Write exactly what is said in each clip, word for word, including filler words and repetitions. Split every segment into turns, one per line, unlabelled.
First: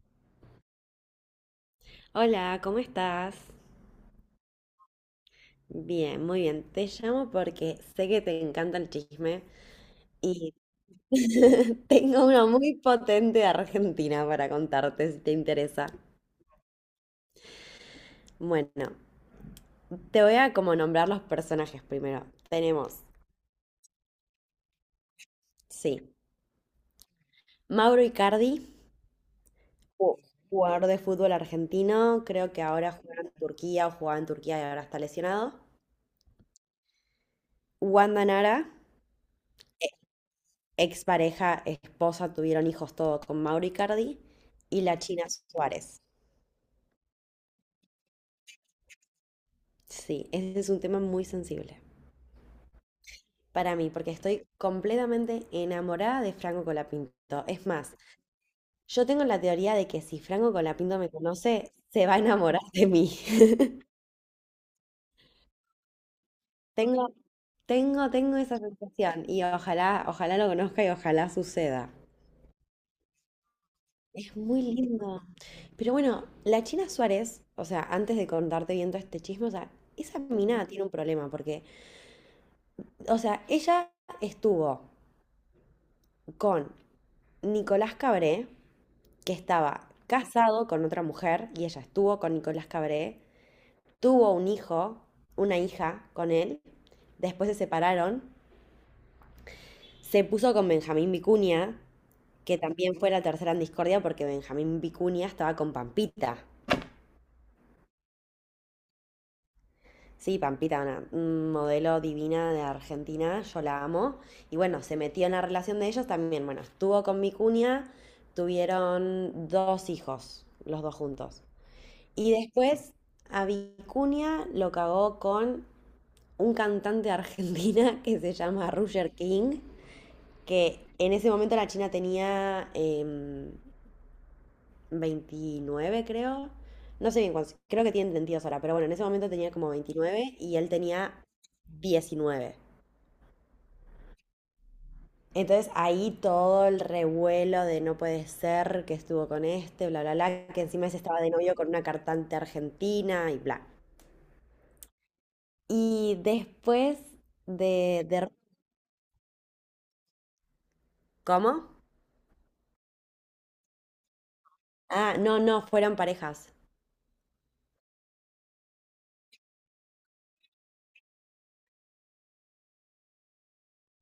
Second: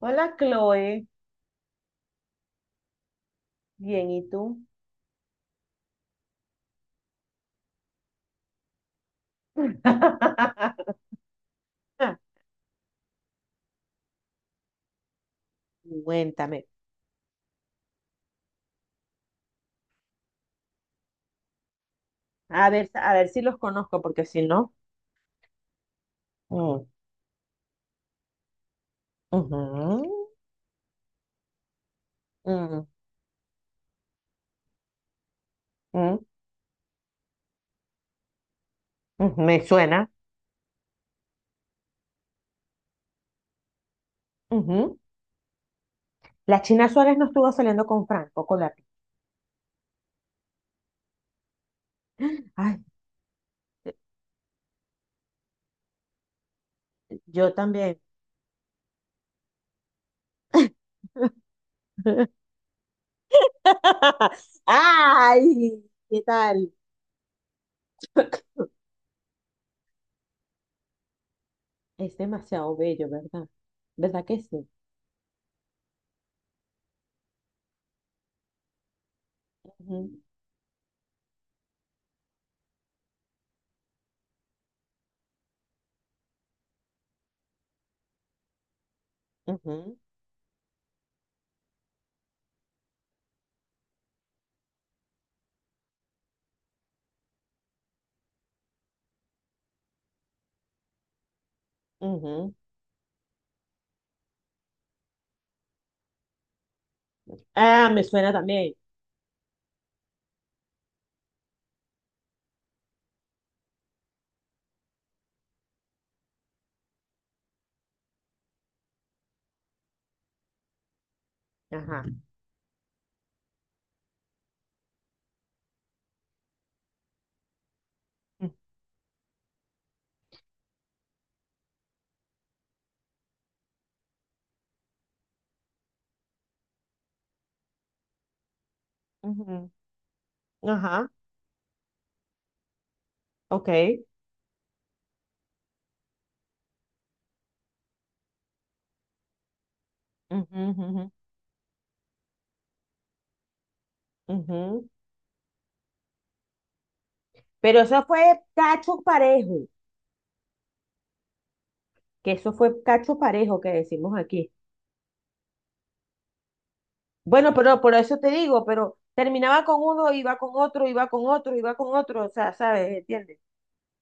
Hola, Chloe.
Hola, ¿cómo estás?
Bien, ¿y tú?
Bien, muy bien. Te llamo porque sé que te encanta el chisme y tengo uno muy potente de Argentina para contarte si te interesa.
Cuéntame.
Bueno, te voy a como nombrar los personajes primero.
A ver,
Tenemos,
a ver si los conozco, porque si no.
sí,
Mm,
Mauro Icardi,
ujú,
ju- jugador de fútbol argentino, creo que
mm,
ahora juega en Turquía o jugaba en Turquía y ahora está lesionado.
mm,
Wanda Nara,
mm, me suena.
expareja, esposa, tuvieron hijos todo con Mauro Icardi y
Ujú.
la China Suárez.
La China Suárez no estuvo saliendo con Franco Colati.
Sí, ese es un tema muy sensible
Ay,
para mí, porque estoy completamente enamorada de Franco Colapinto.
yo
Es más,
también.
yo tengo la teoría de que si Franco Colapinto me conoce, se va a enamorar de mí.
¡Ay! ¿Qué tal?
Tengo, tengo, tengo esa sensación y ojalá, ojalá lo conozca y ojalá suceda.
Es demasiado bello, ¿verdad? ¿Verdad
Es
que
muy
sí?
lindo. Pero bueno, la China Suárez, o sea, antes de contarte bien todo este chisme, o sea, esa mina tiene un problema porque, o sea, ella estuvo con Nicolás Cabré, que estaba
Ujú,
casado con otra mujer, y ella estuvo con Nicolás Cabré, tuvo un hijo, una hija con él, después se separaron, se puso con Benjamín Vicuña,
ujú, ujú.
que también fue la tercera en discordia porque Benjamín Vicuña estaba con Pampita.
Ah, me suena también.
Sí, Pampita, una un modelo divina de Argentina, yo la amo. Y bueno, se metió en la relación de ellos también. Bueno, estuvo con mi cuña, tuvieron dos hijos, los dos juntos.
Ajá.
Y después a Vicuña lo cagó con un cantante de Argentina que se llama Roger King, que en ese momento la China tenía em, veintinueve, creo. No sé bien cuántos, creo que tienen veintidós ahora, pero bueno, en ese momento tenía
Ujú,
como veintinueve y él
ajá,
tenía diecinueve.
ok.
Entonces ahí todo el revuelo de no puede ser que estuvo con este, bla, bla, bla,
Ujú,
que encima ese
ujú,
estaba de novio con una cantante argentina y bla.
ujú.
Y después
Pero eso
de, de...
fue cacho parejo,
¿Cómo?
que eso fue cacho parejo que decimos aquí.
Ah, no, no, fueron parejas.
Bueno, pero por eso te digo, pero terminaba con uno, iba con otro, iba con otro, iba con otro, o sea, ¿sabes? ¿Entiendes?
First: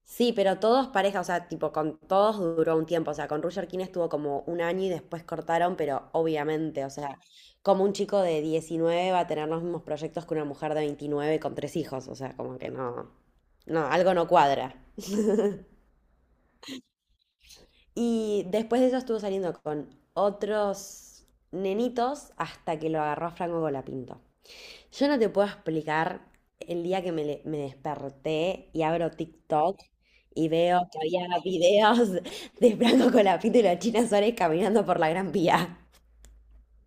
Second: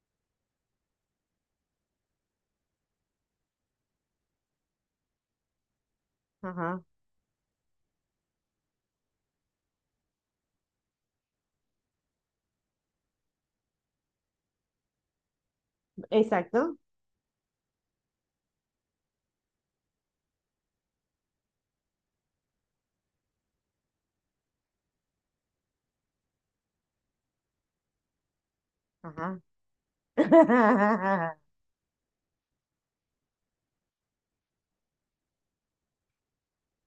Sí, pero todos pareja, o sea, tipo, con todos duró un tiempo, o sea, con Roger King estuvo como un año y después cortaron, pero
Ajá,
obviamente, o sea, como un chico de diecinueve va a tener los mismos proyectos que una mujer de veintinueve con tres hijos, o sea, como que no, no, algo no cuadra.
exacto.
Y después de eso estuvo saliendo con otros nenitos hasta que lo agarró a Franco Golapinto. Yo no te puedo explicar el día que me, le- me desperté y abro
Ajá.
TikTok y veo que había videos de Franco Colapinto y la China Suárez caminando por la Gran Vía.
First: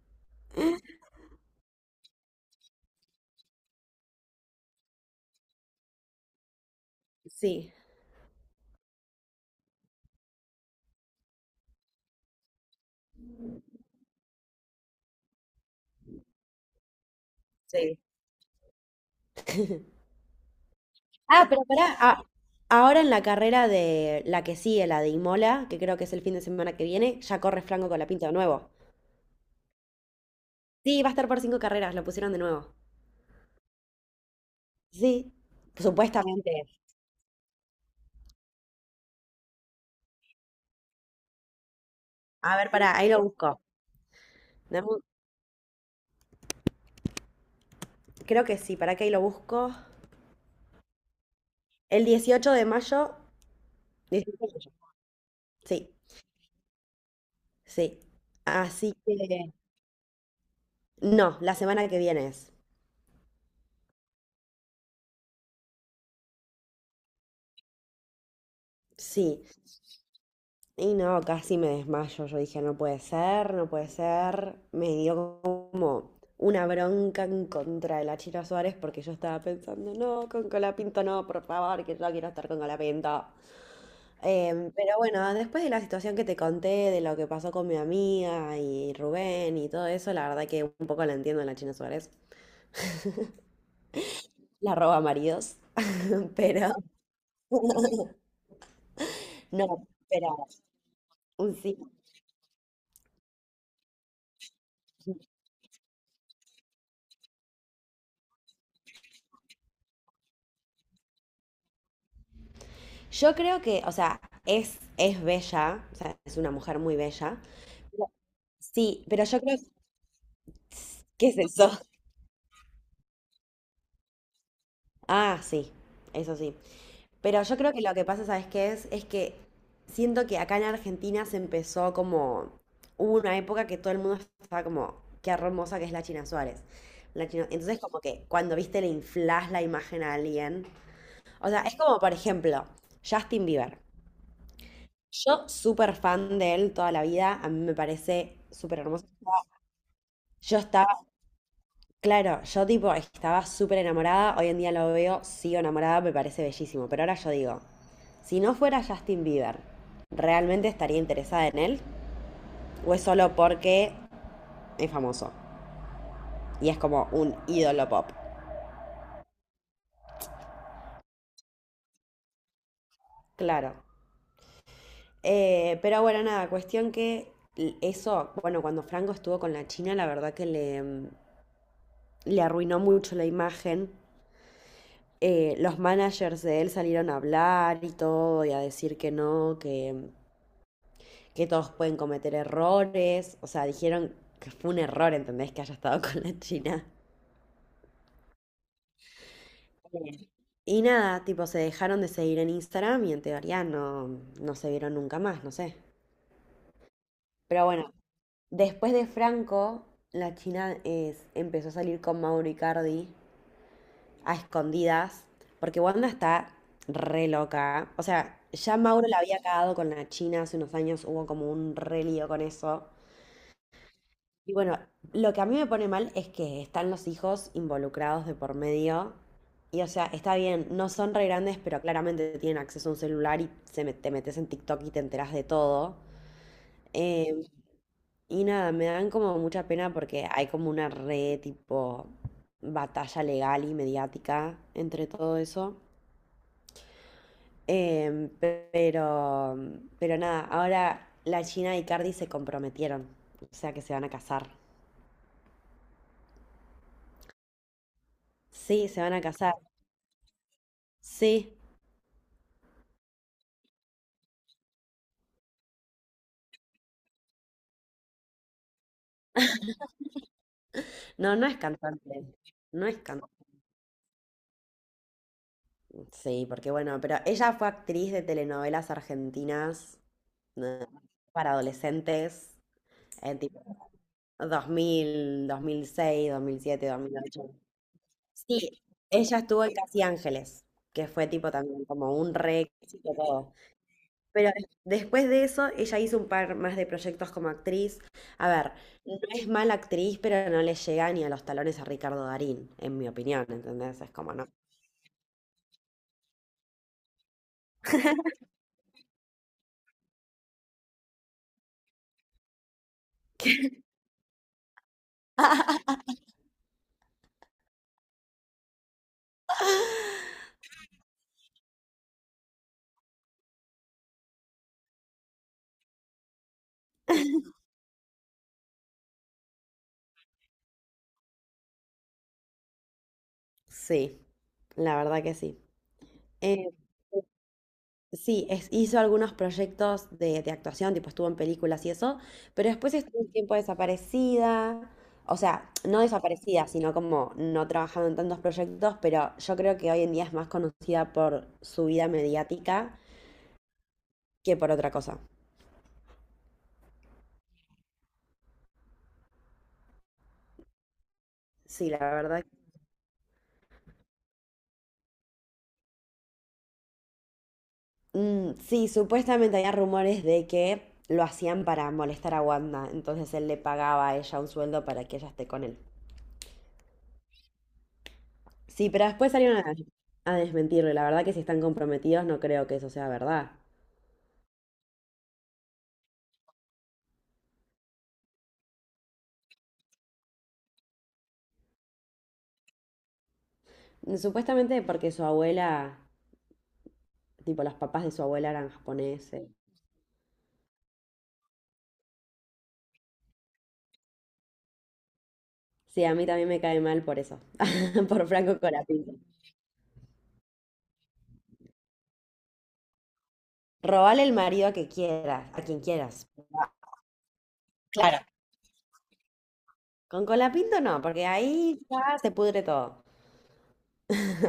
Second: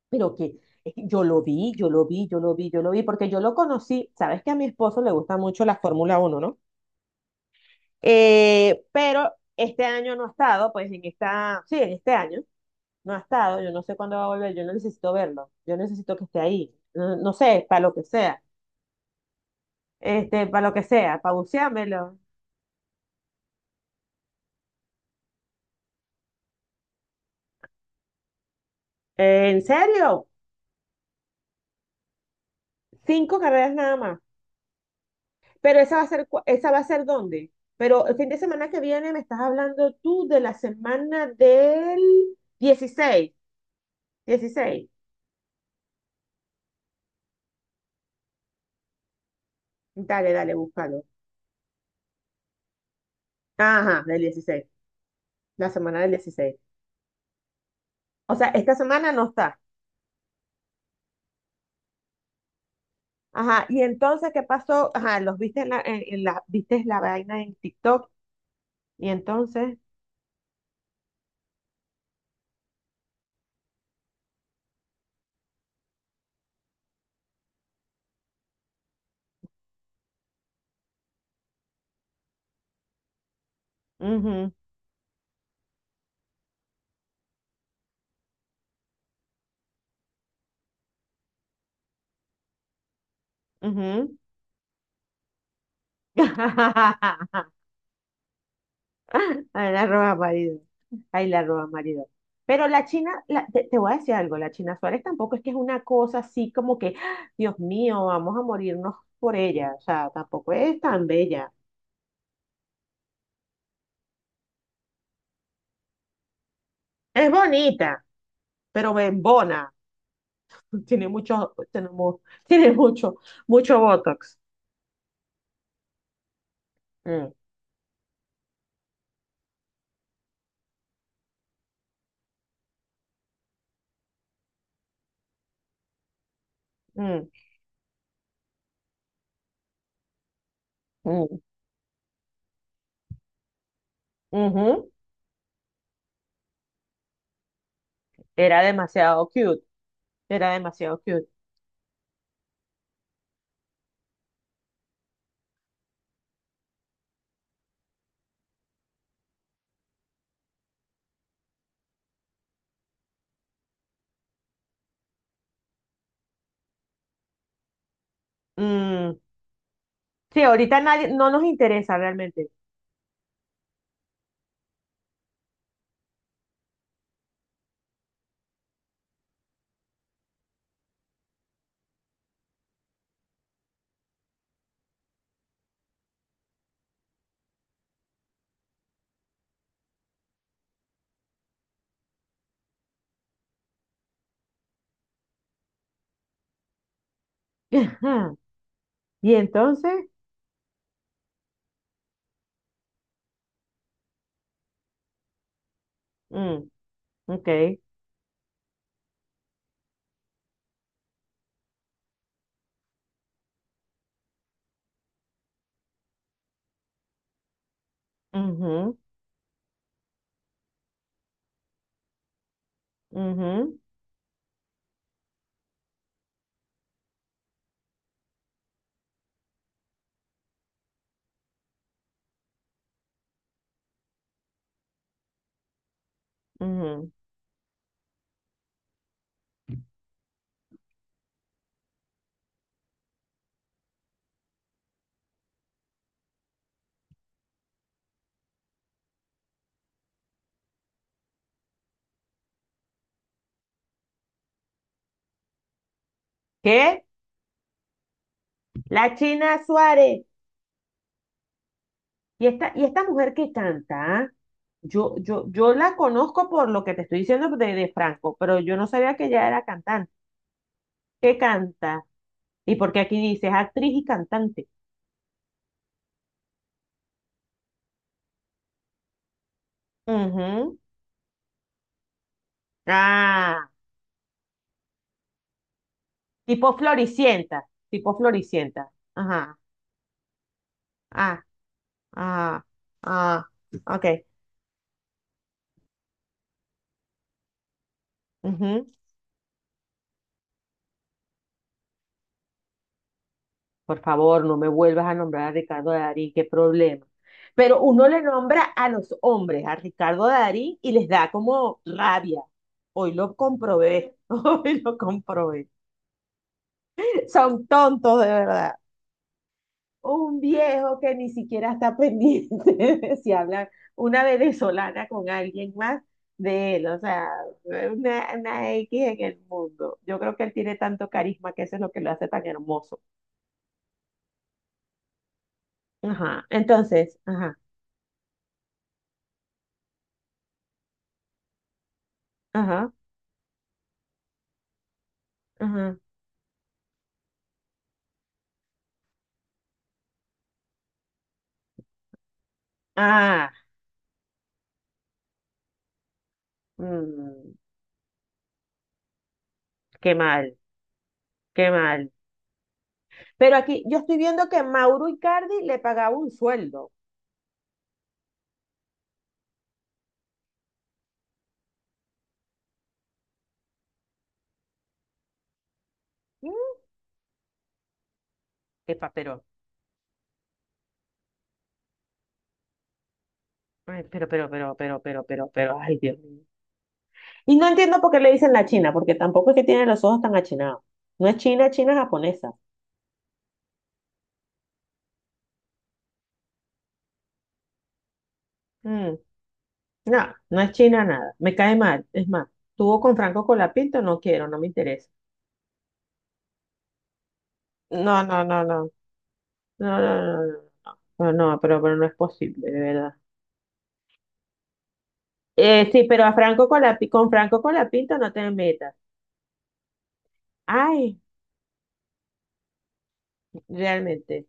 Pero que es que yo lo vi, yo lo vi, yo lo vi, yo lo vi, porque yo lo conocí. Sabes que a mi esposo le gusta mucho la Fórmula uno, ¿no?
Sí,
Eh, pero este año no ha estado, pues en esta, sí, en este año no ha estado, yo no sé cuándo va a volver, yo no necesito verlo, yo necesito que esté ahí, no, no sé, para lo
sí.
que sea, este, para lo que sea, para
Ah, pero pará,
buceármelo.
a- ahora en la carrera de la que sigue, la de Imola, que creo que es el fin de semana que viene, ya corre Franco Colapinto de nuevo.
Eh, ¿en serio?
Sí, va a estar por cinco carreras, lo pusieron de nuevo.
Cinco carreras nada más.
Sí,
Pero esa va a ser, cu-
supuestamente.
¿esa va a ser dónde? Pero el fin de semana que viene me estás hablando tú de la semana del
A ver, pará, ahí lo
dieciséis,
busco. Dame
dieciséis.
un- Creo que sí, pará que ahí lo busco.
Dale, dale, búscalo.
El dieciocho de mayo,
Ajá, del dieciséis,
dieciocho.
la
Sí,
semana del dieciséis.
sí.
O sea, esta
Así
semana no
que,
está.
no, la semana que viene es.
Ajá, y entonces, ¿qué pasó? Ajá, los viste en la, en, en la, viste la vaina en TikTok y
Sí.
entonces,
Y no, casi me desmayo. Yo dije, no puede ser, no puede ser. Me dio como una bronca en contra de la Chira Suárez porque yo estaba pensando, no, con Colapinto no, por favor, que yo quiero estar con Colapinto.
mhm,
Em, pero bueno, después de la situación que te conté, de lo que pasó con mi amiga y Rubén y todo eso, la verdad que un poco la entiendo a la China Suárez.
mhm.
La roba maridos, pero...
Ay, la
No,
roba
pero
marido, ay, la
un
roba
sí.
marido. Pero la China, la- te, te voy a decir algo, la China Suárez tampoco es que es una cosa así como que, ¡ah! Dios mío, vamos a morirnos por ella, o sea, tampoco es tan bella.
Yo creo que, o sea, es, es bella, o sea, es una mujer muy
Es
bella.
bonita,
pero-
pero
sí, pero yo creo
bembona, tiene
que es
mucho,
eso.
tiene, mu- tiene mucho, mucho botox.
Ah, sí, eso sí.
Mm.
Pero yo creo que lo que pasa, ¿sabes qué es? Es que siento que acá en Argentina se empezó como, hubo una época que todo el mundo estaba como, qué hermosa que es la China Suárez.
Mm,
La China- Entonces como que cuando viste le inflás la imagen a alguien.
mm,
O sea, es como, por ejemplo, Justin Bieber.
ujú.
Yo súper fan de él toda la vida, a mí me parece
Era
súper hermoso.
demasiado cute, era
Yo estaba,
demasiado cute.
claro, yo tipo estaba súper enamorada, hoy en día lo veo, sigo enamorada, me parece bellísimo, pero ahora yo digo, si no fuera Justin Bieber, ¿realmente estaría interesada en él? ¿O es solo porque es famoso y es como un ídolo pop?
Mm, sí, ahorita nadie, no nos interesa realmente.
Claro. Eh, pero bueno, nada, cuestión que l- eso, bueno, cuando Franco estuvo con la China, la verdad que le, mm, le arruinó mucho la imagen. Eh, los managers de él salieron a hablar y todo, y a decir que no, que, que todos pueden cometer errores. O sea, dijeron que fue un error, ¿entendés? Que haya estado con la China.
Ajá. Y entonces,
Sí. Y nada, tipo, se dejaron de seguir en Instagram y en teoría no, no se vieron nunca más, no sé.
mm, ok,
Pero bueno, después de Franco, la China es, empezó a salir con Mauro Icardi a escondidas, porque Wanda está re loca. O sea, ya
ujú,
Mauro la había cagado con la China hace unos años, hubo como un re lío con eso.
ujú,
Y bueno, lo que a mí me pone mal es que están los hijos involucrados de por medio. Y o sea, está bien, no son re grandes, pero claramente tienen acceso a un celular y se me- te metes en TikTok y te enterás de todo.
ujú.
Eh, y nada, me dan como mucha pena porque hay como una re tipo batalla legal y mediática entre todo eso. Em, pero, pero nada, ahora la Gina y Cardi se comprometieron, o sea que se van a casar.
¿Qué?
Sí, se van
La
a casar.
China Suárez.
Sí.
Y esta, y esta mujer que canta, ¿ah? yo, yo, yo la conozco por lo que te estoy diciendo de, de Franco, pero yo no sabía que ella era cantante.
No,
¿Qué
no es
canta?
cantante.
Y
No es
porque aquí
cantante.
dice es actriz y cantante.
Sí, porque bueno, pero ella fue actriz de telenovelas argentinas,
Ujú.
eh, para adolescentes, en tipo
Ah.
dos dos dos mil mil mil seis,
Tipo
siete, dos mil ocho.
floricienta, tipo
Sí,
floricienta.
ella
Ajá,
estuvo en Casi Ángeles, que fue
ah,
tipo también como un re
ah,
éxito
ah,
todo.
ok.
Pero des- después de eso, ella hizo un par más de proyectos como actriz. A ver,
Ujú.
no es mala actriz, pero no le llega ni a los talones a Ricardo Darín, en mi opinión,
Por
¿entendés? Es como
favor,
no.
no me vuelvas a nombrar a Ricardo Darín, qué problema. Pero uno le nombra a los hombres, a Ricardo Darín, y les da como rabia. Hoy lo comprobé, hoy lo comprobé. Son tontos de verdad. Un viejo que ni siquiera está pendiente de si habla una venezolana con alguien más de él, o sea, una, una equis en el mundo. Yo creo que él tiene tanto carisma que eso es lo que lo hace tan hermoso.
Sí, la verdad que sí.
Ajá,
Eh,
entonces, ajá,
sí, es- hizo algunos proyectos de, de actuación, tipo estuvo en películas y eso, pero
ajá,
después estuvo un tiempo desaparecida. O sea,
ajá.
no desaparecida, sino como no trabajando en tantos proyectos, pero yo creo que hoy en día es más conocida por su vida mediática
Ah,
que por otra cosa.
mm, qué mal, qué
Sí, la
mal.
verdad.
Pero aquí yo estoy viendo que Mauro Icardi le pagaba un sueldo.
Mm, sí, supuestamente había rumores de que lo hacían para molestar a Wanda, entonces él le pagaba a ella un sueldo para que ella esté con él.
Mm,
Sí, pero
epa,
después
pero,
salieron a, a desmentirlo, y la verdad que si están comprometidos no creo que eso sea verdad.
ay, pero, pero, pero, pero, pero, pero, pero, ay, Dios mío. Y no entiendo por qué le dicen la China, porque tampoco es que tiene los ojos tan achinados. No es China, China japonesa.
Mm, Supuestamente porque su abuela, tipo los papás de su abuela eran
Mm,
japoneses.
no, no es China nada. Me cae mal. Es más, tuvo con Franco Colapinto, no quiero, no me interesa.
Sí, a mí también me cae mal por eso,
No,
por
no,
Franco
no, no.
Colapinto.
No, no, no, no, no, no, pero, pero no es posible, de verdad.
Robale el marido que quieras, a quien
Eh, sí, pero
quieras.
a Franco Colapi- con Franco Colapinto
Claro.
no te metas.
Con Colapinto no,
Ay,
porque ahí ya se pudre todo.
realmente.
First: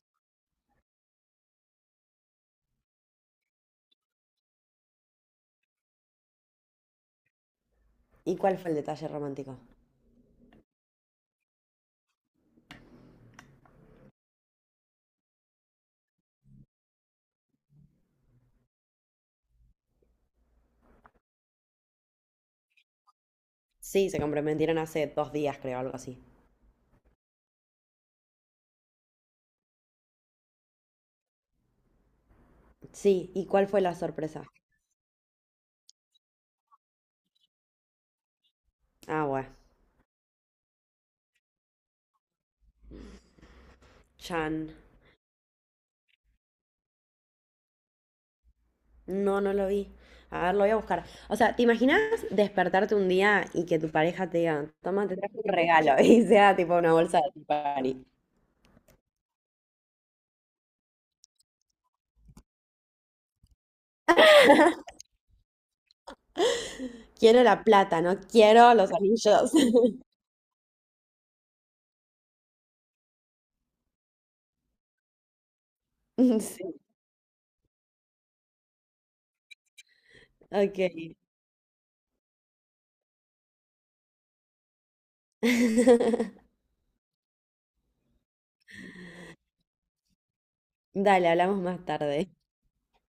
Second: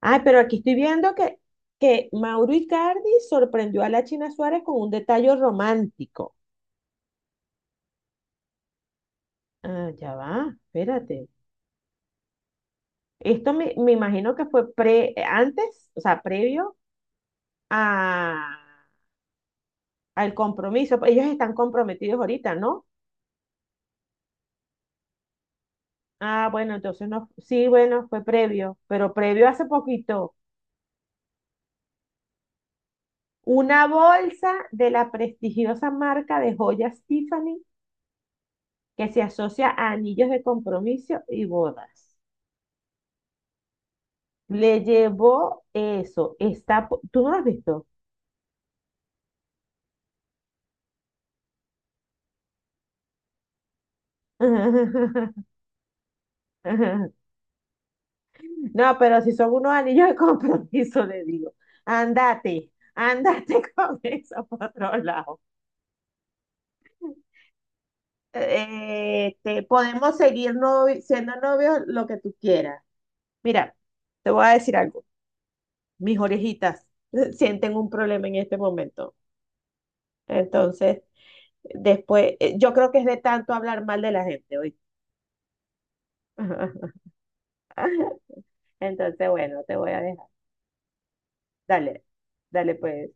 Ay, pero aquí estoy viendo que, que Mauro Icardi sorprendió a la China Suárez con un detalle romántico.
¿Y cuál fue el detalle romántico?
Ah, ya va, espérate. Esto me, me imagino que fue pre, antes, o sea, previo a, al compromiso. Ellos están comprometidos ahorita, ¿no?
Sí, se comprometieron hace dos días, creo, algo así.
Ah, bueno, entonces no, sí, bueno, fue previo, pero previo hace poquito.
Sí, ¿y cuál fue
Una
la sorpresa?
bolsa de la prestigiosa marca de joyas Tiffany que se
Ah, bueno.
asocia a anillos de compromiso y bodas.
Chan.
Le llevó eso. Está, po- ¿tú no lo has visto?
No, no lo vi. A ver, lo voy a buscar. O sea, ¿te imaginas despertarte un día y que tu pareja te diga, toma, te traje un regalo? Y sea tipo una bolsa de Tiffany.
No, pero si son unos anillos de compromiso, le digo, andate, andate con eso por otro lado.
Quiero la plata, no quiero los
Eh,
anillos.
Este, podemos seguir novi- siendo novios lo que tú quieras. Mira, te voy a decir algo. Mis
Sí,
orejitas sienten un problema en este momento. Entonces,
ok.
después, eh, yo creo que es de tanto hablar mal de la gente hoy. Entonces, bueno, te voy a dejar.
Dale, hablamos más
Dale,
tarde.
dale pues.